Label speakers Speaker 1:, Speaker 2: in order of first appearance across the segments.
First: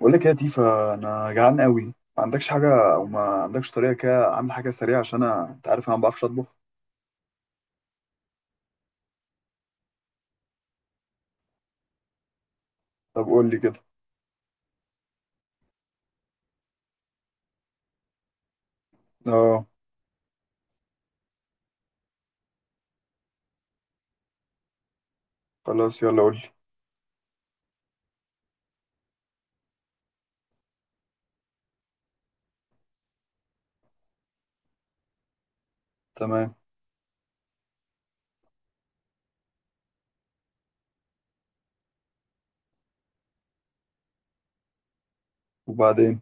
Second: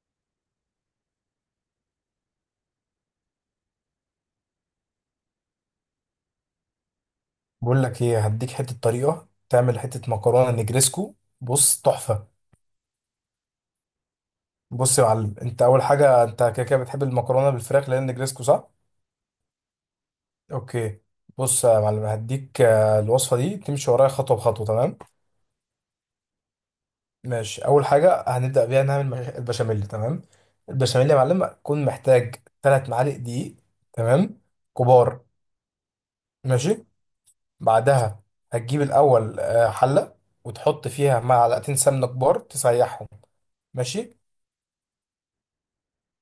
Speaker 1: بقول لك يا تيفا، انا جعان قوي. ما عندكش حاجه او ما عندكش طريقه كده اعمل حاجه سريعه؟ عشان انا انت عارف انا ما بعرفش اطبخ.
Speaker 2: بقول لك ايه، هديك حته طريقه تعمل حته مكرونه نجريسكو. بص تحفه.
Speaker 1: طب قول لي كده.
Speaker 2: بص يا معلم، انت اول حاجه انت كده كده بتحب المكرونه بالفراخ لان نجريسكو، صح؟
Speaker 1: اه.
Speaker 2: اوكي. بص يا معلم هديك الوصفه دي تمشي ورايا خطوه بخطوه، تمام؟
Speaker 1: خلاص يلا قول لي.
Speaker 2: ماشي، اول حاجه هنبدا بيها نعمل البشاميل. تمام. البشاميل يا معلم هتكون محتاج 3 معالق دقيق، تمام، كبار.
Speaker 1: تمام.
Speaker 2: ماشي. بعدها هتجيب الاول حله وتحط فيها معلقتين سمنه كبار تسيحهم. ماشي.
Speaker 1: وبعدين؟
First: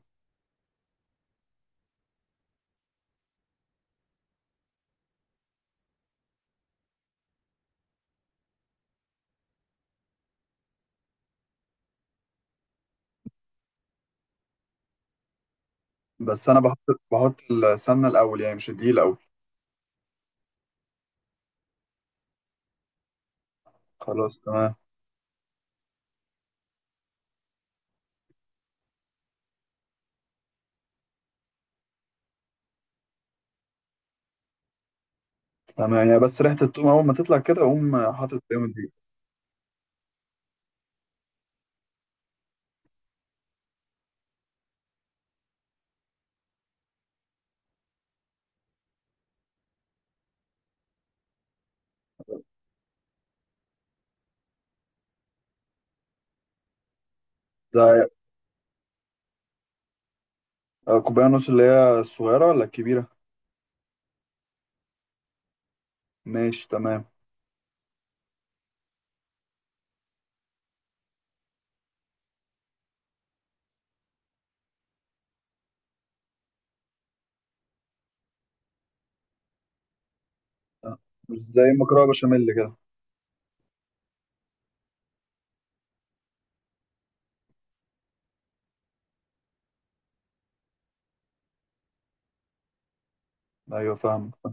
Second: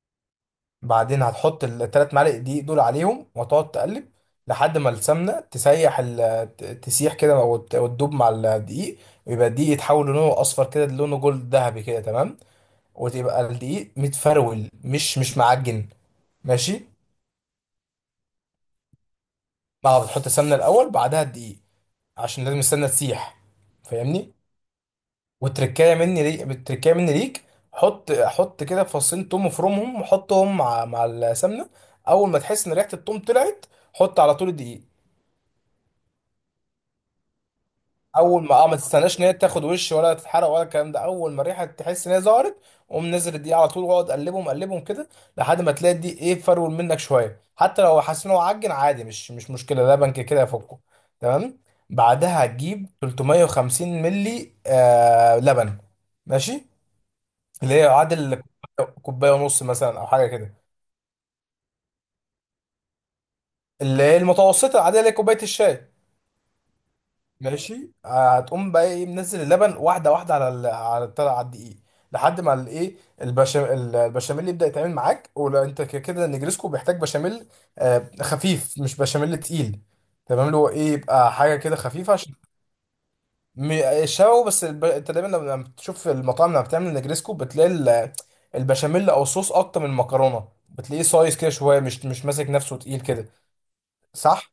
Speaker 2: بعدين هتحط الثلاث معالق دقيق دول عليهم وتقعد تقلب لحد ما السمنه تسيح كده وتدوب مع الدقيق، ويبقى الدقيق يتحول لونه اصفر كده، لونه جولد ذهبي كده، تمام. وتبقى الدقيق متفرول مش معجن.
Speaker 1: بس انا بحط
Speaker 2: ماشي.
Speaker 1: بحط السمنه الاول، يعني مش الدقيق الاول؟
Speaker 2: بعد بتحط السمنه الاول بعدها الدقيق، عشان لازم السمنه تسيح، فاهمني؟
Speaker 1: خلاص تمام.
Speaker 2: والتركايه مني ليك، التركايه مني ليك، حط كده فصين توم وفرمهم وحطهم مع السمنه. اول ما تحس ان ريحه التوم طلعت، حط على طول الدقيق.
Speaker 1: تمام يعني، بس ريحه الثوم اول ما تطلع كده اقوم حاطط
Speaker 2: اول ما
Speaker 1: فيهم
Speaker 2: اه ما
Speaker 1: الدقيق؟
Speaker 2: تستناش ان هي تاخد وش ولا تتحرق ولا الكلام ده، اول ما الريحه تحس ان هي ظهرت، قوم نزل الدقيق على طول واقعد قلبهم كده لحد ما تلاقي الدقيق ايه، فرول منك شويه. حتى لو حاسس ان هو عجن عادي مش مشكله، لبن كده كده يفكه، تمام. بعدها هتجيب 350 ملي لبن. ماشي. اللي هي
Speaker 1: ده
Speaker 2: عادل كوبايه ونص مثلا او حاجه كده،
Speaker 1: كوبايه ونص اللي هي الصغيره ولا الكبيره؟
Speaker 2: اللي هي المتوسطه العاديه اللي هي كوبايه الشاي.
Speaker 1: ماشي تمام.
Speaker 2: ماشي. هتقوم بقى ايه منزل اللبن واحده واحده على الطلع على الدقيق لحد ما الايه، البشاميل، البشاميل يبدا يتعمل معاك. ولو انت كده كده النجريسكو بيحتاج بشاميل آه خفيف، مش بشاميل تقيل. تمام، اللي هو ايه
Speaker 1: آه،
Speaker 2: يبقى
Speaker 1: مش
Speaker 2: حاجه
Speaker 1: زي
Speaker 2: كده
Speaker 1: المكرونه
Speaker 2: خفيفه، عشان
Speaker 1: بشاميل كده.
Speaker 2: انت دايما لما بتشوف المطاعم لما بتعمل نجريسكو بتلاقي البشاميل او صوص اكتر من المكرونه، بتلاقيه سايز كده شويه، مش ماسك نفسه تقيل كده،
Speaker 1: ايوه فاهم.
Speaker 2: صح؟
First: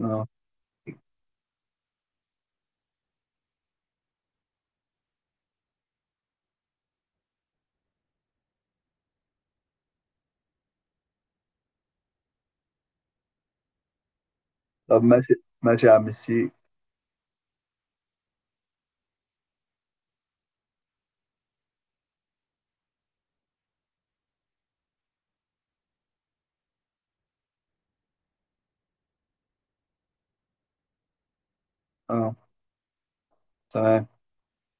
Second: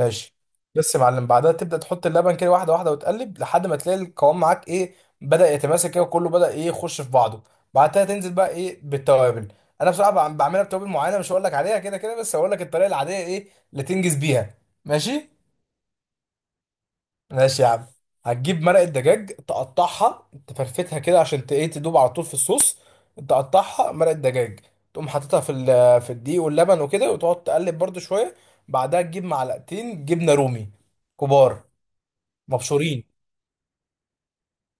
Speaker 1: اه.
Speaker 2: بس يا معلم بعدها تبدا تحط اللبن كده واحده واحده وتقلب لحد ما تلاقي القوام معاك ايه، بدا يتماسك كده، وكله بدا ايه يخش في بعضه. بعدها تنزل بقى ايه بالتوابل. انا بصراحه بعملها بتوابل معينه مش هقول لك عليها كده كده، بس هقول لك الطريقه العاديه ايه اللي تنجز بيها.
Speaker 1: طب
Speaker 2: ماشي.
Speaker 1: ماشي. ماشي يا عم الشيخ.
Speaker 2: ماشي يا عم. هتجيب مرقة دجاج تقطعها تفرفتها كده عشان ايه تدوب على طول في الصوص. تقطعها مرقة دجاج، تقوم حاططها في الدقيق واللبن وكده وتقعد تقلب برضو شوية. بعدها تجيب معلقتين جبنة رومي كبار
Speaker 1: اه.
Speaker 2: مبشورين.
Speaker 1: تمام.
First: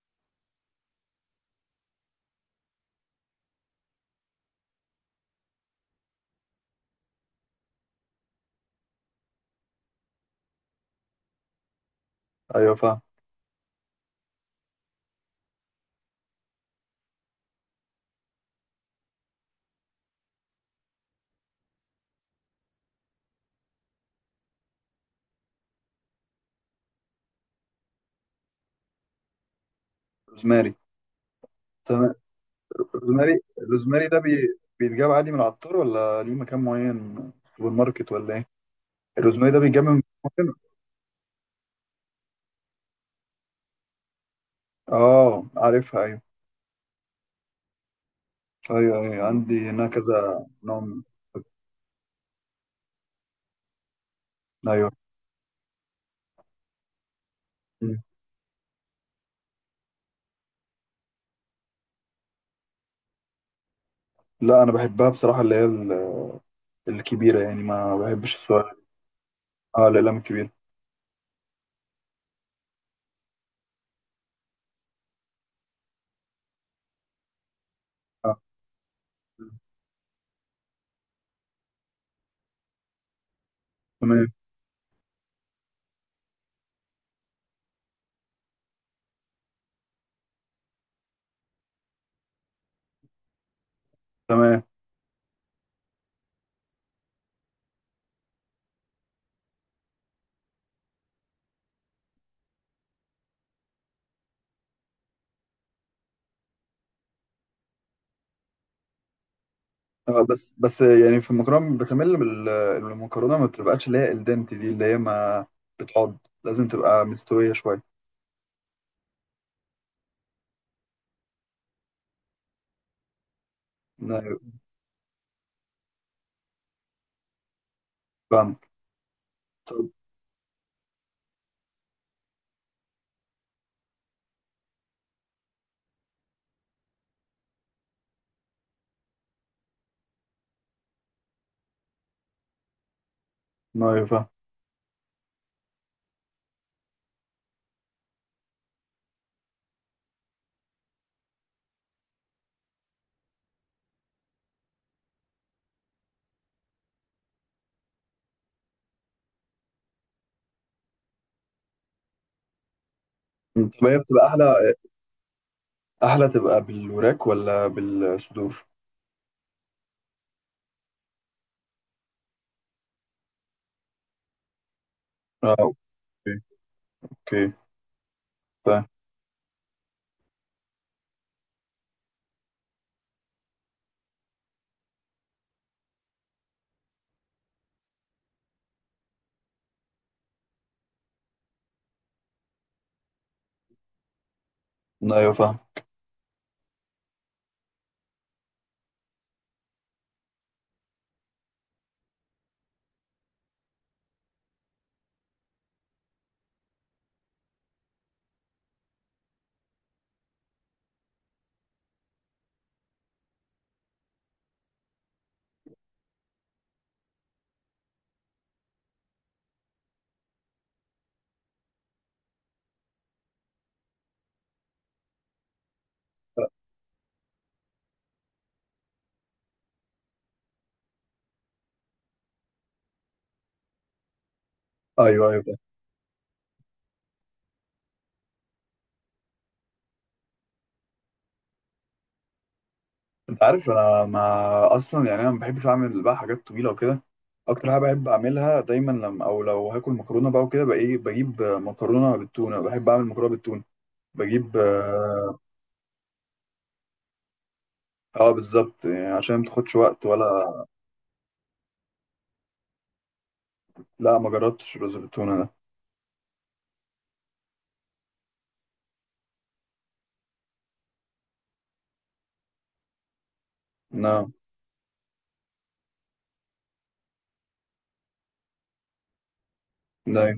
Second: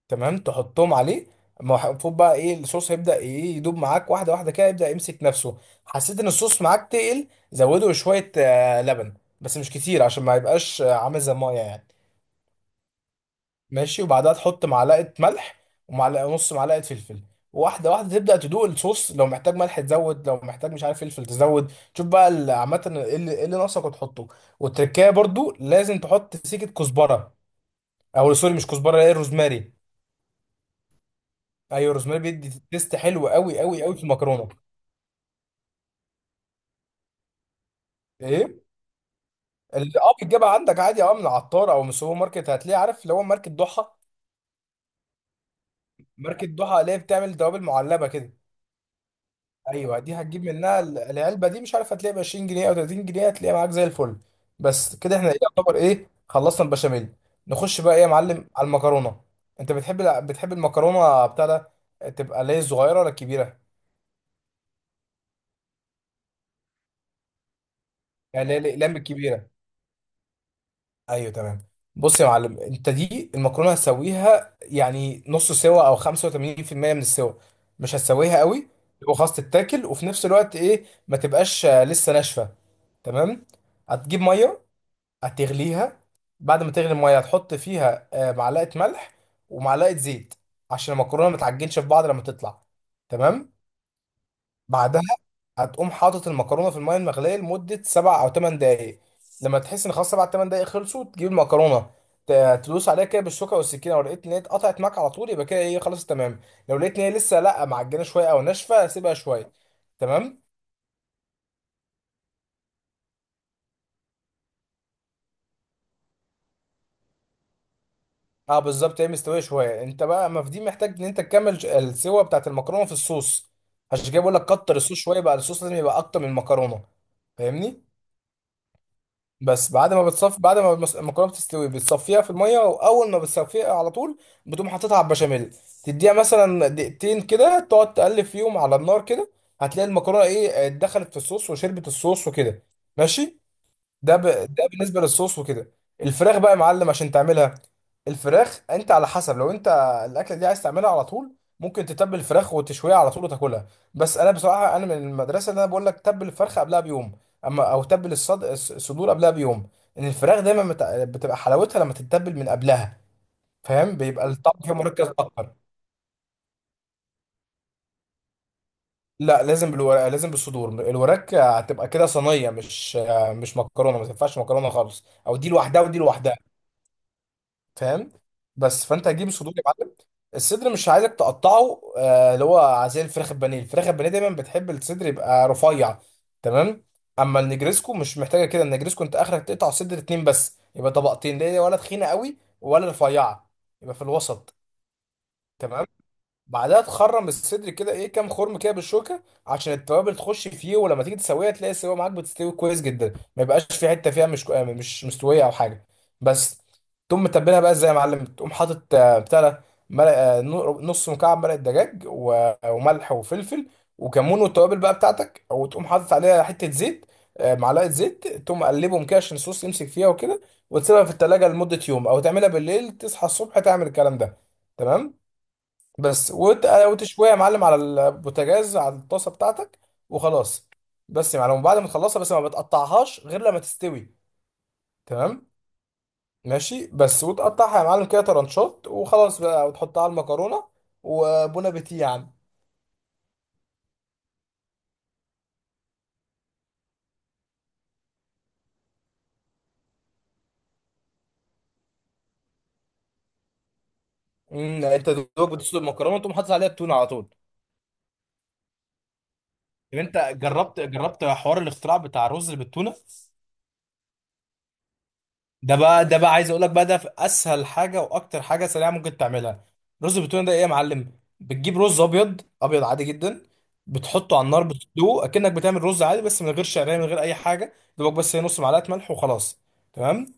Speaker 2: تمام، تحطهم عليه. ما هو المفروض بقى ايه الصوص هيبدأ ايه يدوب معاك واحدة واحدة كده، يبدأ يمسك نفسه. حسيت ان الصوص معاك تقل، زوده شوية لبن، بس مش كتير عشان ما يبقاش عامل زي المية يعني.
Speaker 1: ايوه فاهم.
Speaker 2: ماشي. وبعدها تحط معلقه ملح نص معلقه فلفل، واحده واحده تبدا تدوق الصوص. لو محتاج ملح تزود، لو محتاج مش عارف فلفل تزود، شوف بقى عامه ايه اللي إيه اللي ناقصك وتحطه. والتركية برضو لازم تحط سيكه كزبره، او سوري مش كزبره، ايه، الروزماري.
Speaker 1: روزماري.
Speaker 2: ايوه،
Speaker 1: تمام.
Speaker 2: الروزماري بيدي تيست حلو
Speaker 1: روزماري.
Speaker 2: قوي قوي قوي في
Speaker 1: الروزماري ده
Speaker 2: المكرونه.
Speaker 1: بيتجاب عادي من العطار، ولا ليه مكان معين سوبر ماركت ولا ايه؟
Speaker 2: ايه؟
Speaker 1: الروزماري ده بيتجاب
Speaker 2: اللي
Speaker 1: من
Speaker 2: اه
Speaker 1: مكان
Speaker 2: بتجيبها
Speaker 1: معين؟
Speaker 2: عندك عادي، اه من العطار او من السوبر ماركت، هتلاقي عارف اللي هو ماركه ضحى.
Speaker 1: اه عارفها، ايوه
Speaker 2: ماركه ضحى اللي هي بتعمل توابل معلبه كده.
Speaker 1: ايوه. ايوه، عندي هنا
Speaker 2: ايوه، دي هتجيب
Speaker 1: كذا نوع
Speaker 2: منها العلبه دي، مش عارف هتلاقي ب 20 جنيه او 30 جنيه، هتلاقيها معاك زي الفل.
Speaker 1: ايوه.
Speaker 2: بس كده احنا إيه يعتبر ايه خلصنا البشاميل. نخش بقى
Speaker 1: مم.
Speaker 2: ايه يا معلم على المكرونه. انت بتحب المكرونه بتاع ده، تبقى اللي هي الصغيره ولا الكبيره؟
Speaker 1: لا انا بحبها بصراحه، اللي هي الكبيره، يعني ما بحبش
Speaker 2: يعني اللي
Speaker 1: السؤال.
Speaker 2: هي الاقلام الكبيره.
Speaker 1: اه، الاقلام الكبيره.
Speaker 2: ايوه تمام. بص يا معلم، انت دي المكرونه هتسويها يعني نص سوا او 85% من السوا، مش
Speaker 1: اه.
Speaker 2: هتسويها قوي، يبقى خلاص تتاكل وفي نفس الوقت ايه ما تبقاش لسه ناشفه. تمام. هتجيب
Speaker 1: تمام.
Speaker 2: ميه، هتغليها. بعد ما تغلي الميه هتحط فيها معلقه ملح ومعلقه زيت عشان المكرونه ما تعجنش في بعض لما تطلع. تمام.
Speaker 1: تمام.
Speaker 2: بعدها هتقوم حاطط المكرونه في الميه المغليه لمده سبع او ثمان دقائق. لما تحس ان خلاص سبع ثمان دقائق خلصوا، تجيب المكرونه تدوس عليها كده بالشوكه والسكينه. لو لقيت ان هي اتقطعت معاك على طول يبقى كده ايه خلاص تمام. لو لقيت ان هي لسه لا معجنه شويه او ناشفه، سيبها شويه. تمام.
Speaker 1: بس بس يعني، في المكرونه بشاميل المكرونه ما بتبقاش اللي هي الدنت دي، اللي هي ما بتقعد؟ لازم تبقى مستويه شويه.
Speaker 2: اه بالظبط، هي مستويه شويه، انت بقى ما في دي محتاج ان انت تكمل السوا بتاعت المكرونه في الصوص. عشان كده بقول
Speaker 1: أيوة،
Speaker 2: لك كتر الصوص شويه، بقى الصوص لازم يبقى اكتر من المكرونه، فاهمني؟
Speaker 1: فاهم.
Speaker 2: بس بعد ما بتصف، بعد ما المكرونه بتستوي بتصفيها في الميه، واول ما بتصفيها على طول بتقوم حاططها على البشاميل، تديها مثلا دقيقتين كده تقعد تقلب فيهم على النار كده. هتلاقي المكرونه ايه دخلت في الصوص وشربت الصوص وكده. ماشي.
Speaker 1: ما فاهم.
Speaker 2: ده بالنسبه للصوص وكده. الفراخ بقى يا معلم عشان تعملها. الفراخ انت على حسب، لو انت الاكله دي عايز تعملها على طول، ممكن تتبل الفراخ وتشويها على طول وتاكلها. بس انا بصراحه انا من المدرسه اللي انا بقول لك تبل الفرخه قبلها بيوم، اما او تبل الصدور قبلها بيوم. ان الفراخ دايما بتبقى حلاوتها لما تتبل من قبلها،
Speaker 1: طب
Speaker 2: فاهم؟
Speaker 1: هي بتبقى
Speaker 2: بيبقى الطعم فيها
Speaker 1: احلى؟
Speaker 2: مركز اكتر.
Speaker 1: احلى تبقى بالوراك ولا بالصدور؟
Speaker 2: لا، لازم بالورق، لازم بالصدور. الوراك هتبقى كده صينيه، مش مكرونه، ما تنفعش مكرونه خالص، او دي
Speaker 1: اه.
Speaker 2: لوحدها ودي
Speaker 1: اوكي.
Speaker 2: لوحدها،
Speaker 1: اوكي.
Speaker 2: فاهم؟ بس
Speaker 1: فاهم.
Speaker 2: فانت هتجيب الصدور يا معلم. الصدر مش عايزك تقطعه اللي هو زي الفراخ البانيه. الفراخ البانيه دايما بتحب الصدر يبقى رفيع، تمام. اما النجريسكو مش محتاجه كده، النجريسكو انت اخرك تقطع الصدر اتنين بس، يبقى طبقتين ليه، ولا تخينه قوي ولا رفيعه، يبقى في الوسط.
Speaker 1: ايوه فاهم.
Speaker 2: تمام. بعدها تخرم الصدر كده ايه كام خرم كده بالشوكه عشان التوابل تخش فيه، ولما تيجي تسويها تلاقي السوا معاك بتستوي كويس جدا، ما يبقاش في حته فيها مش كو- آه، مش مستويه او حاجه، بس. تقوم متبلها بقى ازاي يا معلم؟ تقوم حاطط بتاع ده نص مكعب مرقه دجاج وملح وفلفل وكمون والتوابل بقى بتاعتك، وتقوم حاطط عليها حته زيت، معلقه زيت. تقوم قلبهم كده عشان الصوص يمسك فيها وكده، وتسيبها في التلاجة لمده يوم، او تعملها بالليل تصحى الصبح تعمل الكلام ده. تمام. بس وتشويها يا معلم على البوتاجاز على الطاسه بتاعتك، وخلاص. بس يا معلم بعد ما تخلصها، بس ما بتقطعهاش غير لما تستوي.
Speaker 1: ايوه ايوه
Speaker 2: تمام.
Speaker 1: فاهم.
Speaker 2: ماشي. بس وتقطعها يا معلم كده ترانشات وخلاص بقى، وتحطها على المكرونه، وبون ابيتي يا عم.
Speaker 1: انت عارف انا ما اصلا، يعني انا ما بحبش اعمل بقى حاجات طويله وكده. اكتر حاجه بحب اعملها دايما لما او لو هاكل مكرونه بقى وكده، بقى ايه، بجيب مكرونه بالتونه. بحب اعمل مكرونه بالتونه. بجيب،
Speaker 2: مم، انت
Speaker 1: اه.
Speaker 2: دوبك بتسلق المكرونه وتقوم حاطط عليها التونه على طول.
Speaker 1: بالظبط، يعني عشان ما تاخدش
Speaker 2: طب
Speaker 1: وقت
Speaker 2: انت
Speaker 1: ولا.
Speaker 2: جربت، جربت حوار الاختراع بتاع الرز اللي بالتونه؟
Speaker 1: لا ما جربتش الرز بالتونه ده.
Speaker 2: ده بقى عايز اقول لك بقى، ده في اسهل حاجه واكتر حاجه سريعه ممكن تعملها. رز بالتونه ده ايه يا معلم؟ بتجيب رز ابيض ابيض عادي جدا،
Speaker 1: لا.
Speaker 2: بتحطه على النار بتسلقه اكنك بتعمل رز عادي، بس من غير شعريه من غير اي حاجه، دوبك بس هي نص معلقه ملح وخلاص. تمام.
Speaker 1: لا.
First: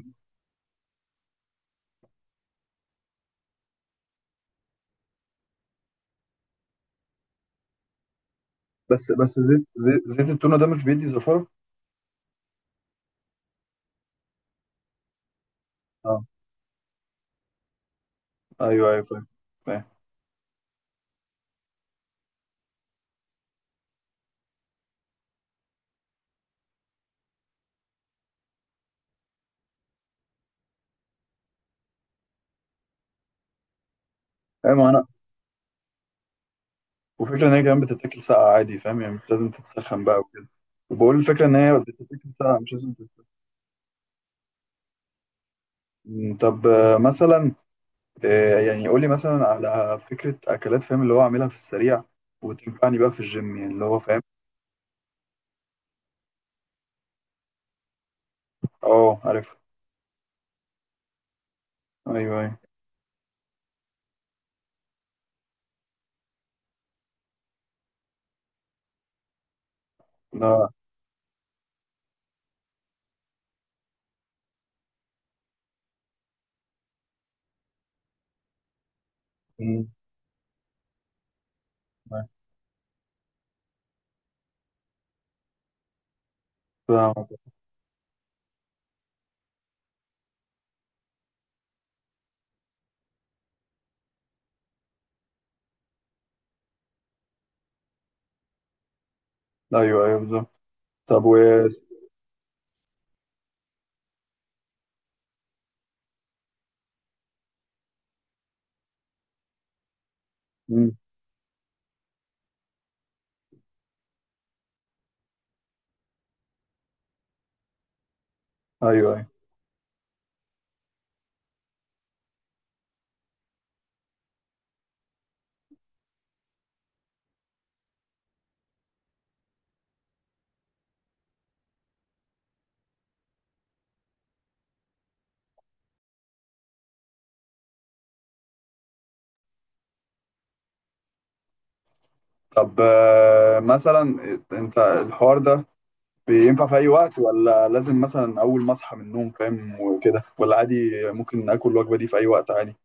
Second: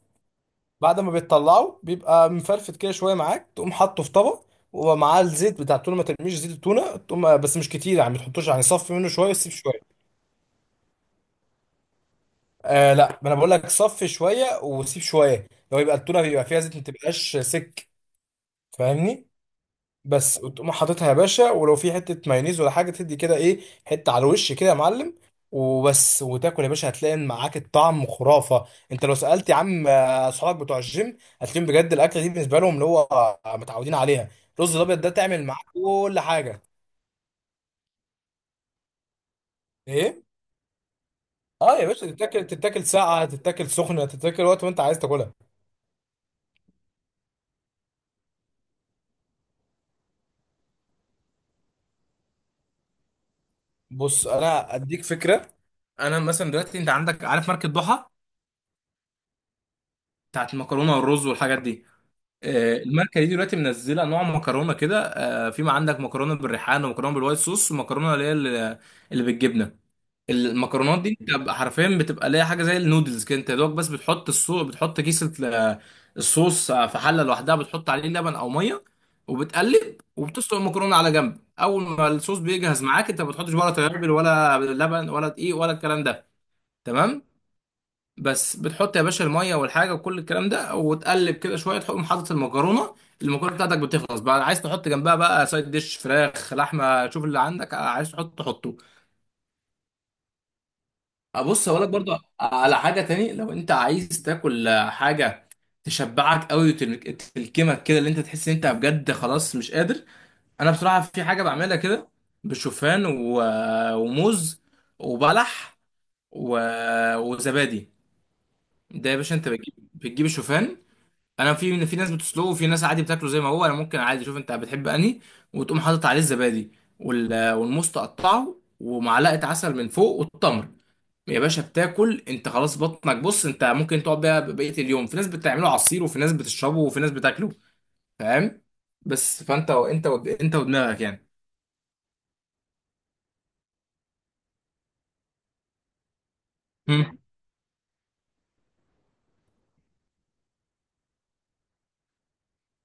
Speaker 2: بعد ما بتطلعه بيبقى مفرفت كده شويه معاك، تقوم حاطه في طبق ومعاه الزيت بتاع التونه، ما ترميش زيت التونه تقوم، بس مش كتير يعني ما تحطوش، يعني صفي منه
Speaker 1: بس
Speaker 2: شويه
Speaker 1: بس،
Speaker 2: وسيب شويه.
Speaker 1: زيت التونه ده مش بيدي زفاره؟
Speaker 2: آه لا، ما انا بقول لك صفي شويه وسيب شويه، لو يبقى التونه
Speaker 1: آه.
Speaker 2: بيبقى فيها زيت ما تبقاش سك،
Speaker 1: ايوه ايوه فاهم.
Speaker 2: فاهمني؟
Speaker 1: فاهم.
Speaker 2: بس وتقوم حاططها يا باشا، ولو في حته مايونيز ولا حاجه تدي كده ايه حته على الوش كده يا معلم، وبس وتاكل يا باشا، هتلاقي إن معاك الطعم خرافه. انت لو سالت يا عم اصحابك بتوع الجيم هتلاقيهم بجد الاكله دي بالنسبه لهم اللي هو متعودين عليها.
Speaker 1: ايوه
Speaker 2: الرز
Speaker 1: ما
Speaker 2: الابيض
Speaker 1: انا.
Speaker 2: ده تعمل معاك كل حاجه.
Speaker 1: وفكره ان هي كمان بتتاكل ساقعه عادي، فاهم، يعني مش لازم تتخن بقى
Speaker 2: ايه؟
Speaker 1: وكده. وبقول، الفكره ان
Speaker 2: اه
Speaker 1: هي
Speaker 2: يا باشا
Speaker 1: بتتاكل
Speaker 2: تتاكل،
Speaker 1: ساقعه، مش
Speaker 2: تتاكل
Speaker 1: لازم تتخن.
Speaker 2: ساقعه، تتاكل سخنه، تتاكل وقت ما انت عايز تاكلها.
Speaker 1: طب، مثلا، يعني قول لي مثلا على فكره اكلات، فاهم، اللي هو اعملها في السريع وتنفعني بقى في الجيم، يعني اللي هو فاهم.
Speaker 2: بص انا اديك فكره. انا مثلا دلوقتي انت عندك، عارف ماركه ضحى
Speaker 1: اه عارف.
Speaker 2: بتاعت المكرونه والرز والحاجات دي؟
Speaker 1: ايوه ايوه.
Speaker 2: الماركه دي دلوقتي منزله انواع مكرونه كده في، ما عندك مكرونه بالريحان، ومكرونه بالوايت صوص، ومكرونه اللي هي اللي بالجبنه.
Speaker 1: لا.
Speaker 2: المكرونات دي انت بقى حرفيا بتبقى ليها حاجه زي النودلز كده، انت يا دوبك بس بتحط الصوص، بتحط كيسه الصوص في حله لوحدها، بتحط عليه لبن او ميه
Speaker 1: أمم،
Speaker 2: وبتقلب، وبتسلق المكرونه على جنب. اول ما الصوص بيجهز معاك، انت ما بتحطش ولا توابل ولا لبن ولا دقيق ولا الكلام ده.
Speaker 1: فاهم.
Speaker 2: تمام. بس بتحط يا باشا الميه والحاجه وكل الكلام ده وتقلب كده شويه، تقوم حاطط المكرونه. المكرونه بتاعتك بتخلص بقى، عايز تحط جنبها بقى سايد ديش فراخ لحمه، شوف اللي عندك عايز تحط تحطه.
Speaker 1: ايوه ايوه بالظبط. طب و
Speaker 2: ابص اقول لك برضو على حاجه تاني، لو انت عايز تاكل حاجه تشبعك قوي وتلكمك كده اللي انت تحس ان انت بجد خلاص مش قادر، انا
Speaker 1: أمم،
Speaker 2: بصراحه في حاجه بعملها كده بالشوفان وموز وبلح و... وزبادي. ده
Speaker 1: ايوه
Speaker 2: يا
Speaker 1: ايوه.
Speaker 2: باشا انت بتجيب الشوفان، انا في ناس بتسلقه وفي ناس عادي بتاكله زي ما هو، انا ممكن عادي، شوف انت بتحب انهي، وتقوم حاطط عليه الزبادي والموز تقطعه ومعلقه عسل من فوق والتمر. يا باشا بتاكل انت خلاص، بطنك بص انت ممكن تقعد بيها بقيه اليوم. في ناس بتعمله عصير، وفي ناس بتشربه، وفي ناس بتاكله، فاهم؟ بس فانت انت ودماغك يعني.
Speaker 1: طب، مثلا إيه، انت الحوار ده بينفع في اي وقت، ولا لازم مثلا اول ما اصحى من النوم، فاهم وكده، ولا عادي؟ ممكن اكل الوجبه دي في اي وقت عادي؟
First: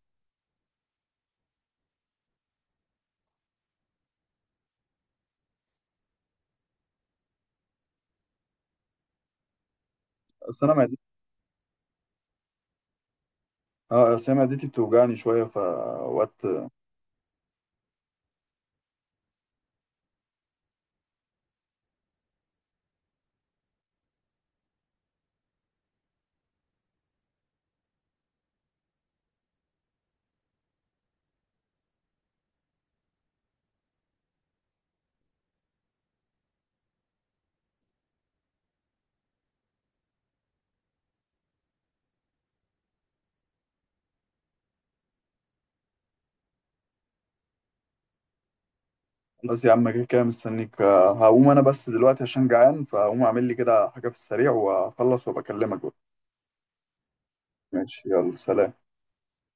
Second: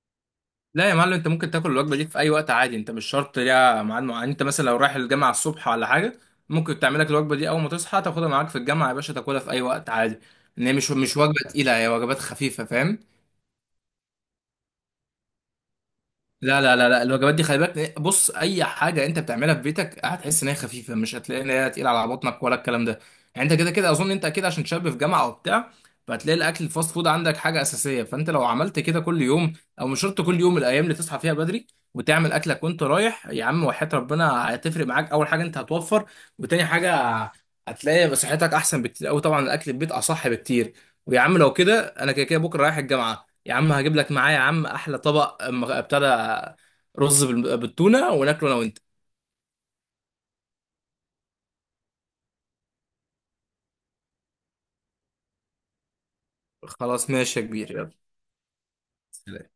Speaker 2: لا يا معلم، انت ممكن تاكل الوجبه دي في اي وقت عادي. انت مش شرط ليها ميعاد معين، انت مثلا لو رايح الجامعه الصبح ولا حاجه، ممكن تعمل لك الوجبه دي اول ما تصحى تاخدها معاك في الجامعه يا باشا، تاكلها في اي وقت عادي.
Speaker 1: اصل
Speaker 2: ان
Speaker 1: انا
Speaker 2: هي مش
Speaker 1: معدتي.
Speaker 2: مش وجبه تقيله، هي وجبات خفيفه، فاهم؟
Speaker 1: اه، اصل أنا معدتي بتوجعني شويه فوقت.
Speaker 2: لا لا لا لا، الوجبات دي خلي بالك، بص، اي حاجه انت بتعملها في بيتك هتحس ان هي خفيفه، مش هتلاقي ان هي تقيله على بطنك ولا الكلام ده. يعني انت كده كده اظن انت اكيد عشان شاب في جامعه وبتاع، فهتلاقي الاكل الفاست فود عندك حاجه اساسيه، فانت لو عملت كده كل يوم، او مش شرط كل يوم، الايام اللي تصحى فيها بدري وتعمل اكلك وانت رايح يا عم، وحياة ربنا هتفرق معاك. اول حاجه انت هتوفر، وتاني حاجه هتلاقي صحتك احسن بكتير قوي. طبعا الاكل في البيت اصح بكتير. ويا عم لو كده انا كده كده بكره رايح الجامعه، يا عم هجيب لك معايا يا عم احلى طبق ابتدى رز بالتونه وناكله انا وانت.
Speaker 1: خلاص يا عم، كده كده مستنيك. هقوم انا بس دلوقتي عشان جعان، فهقوم اعمل لي كده حاجه في السريع واخلص وبكلمك بقى.
Speaker 2: خلاص ماشي يا كبير، يلا.
Speaker 1: ماشي، يلا سلام.
Speaker 2: سلام.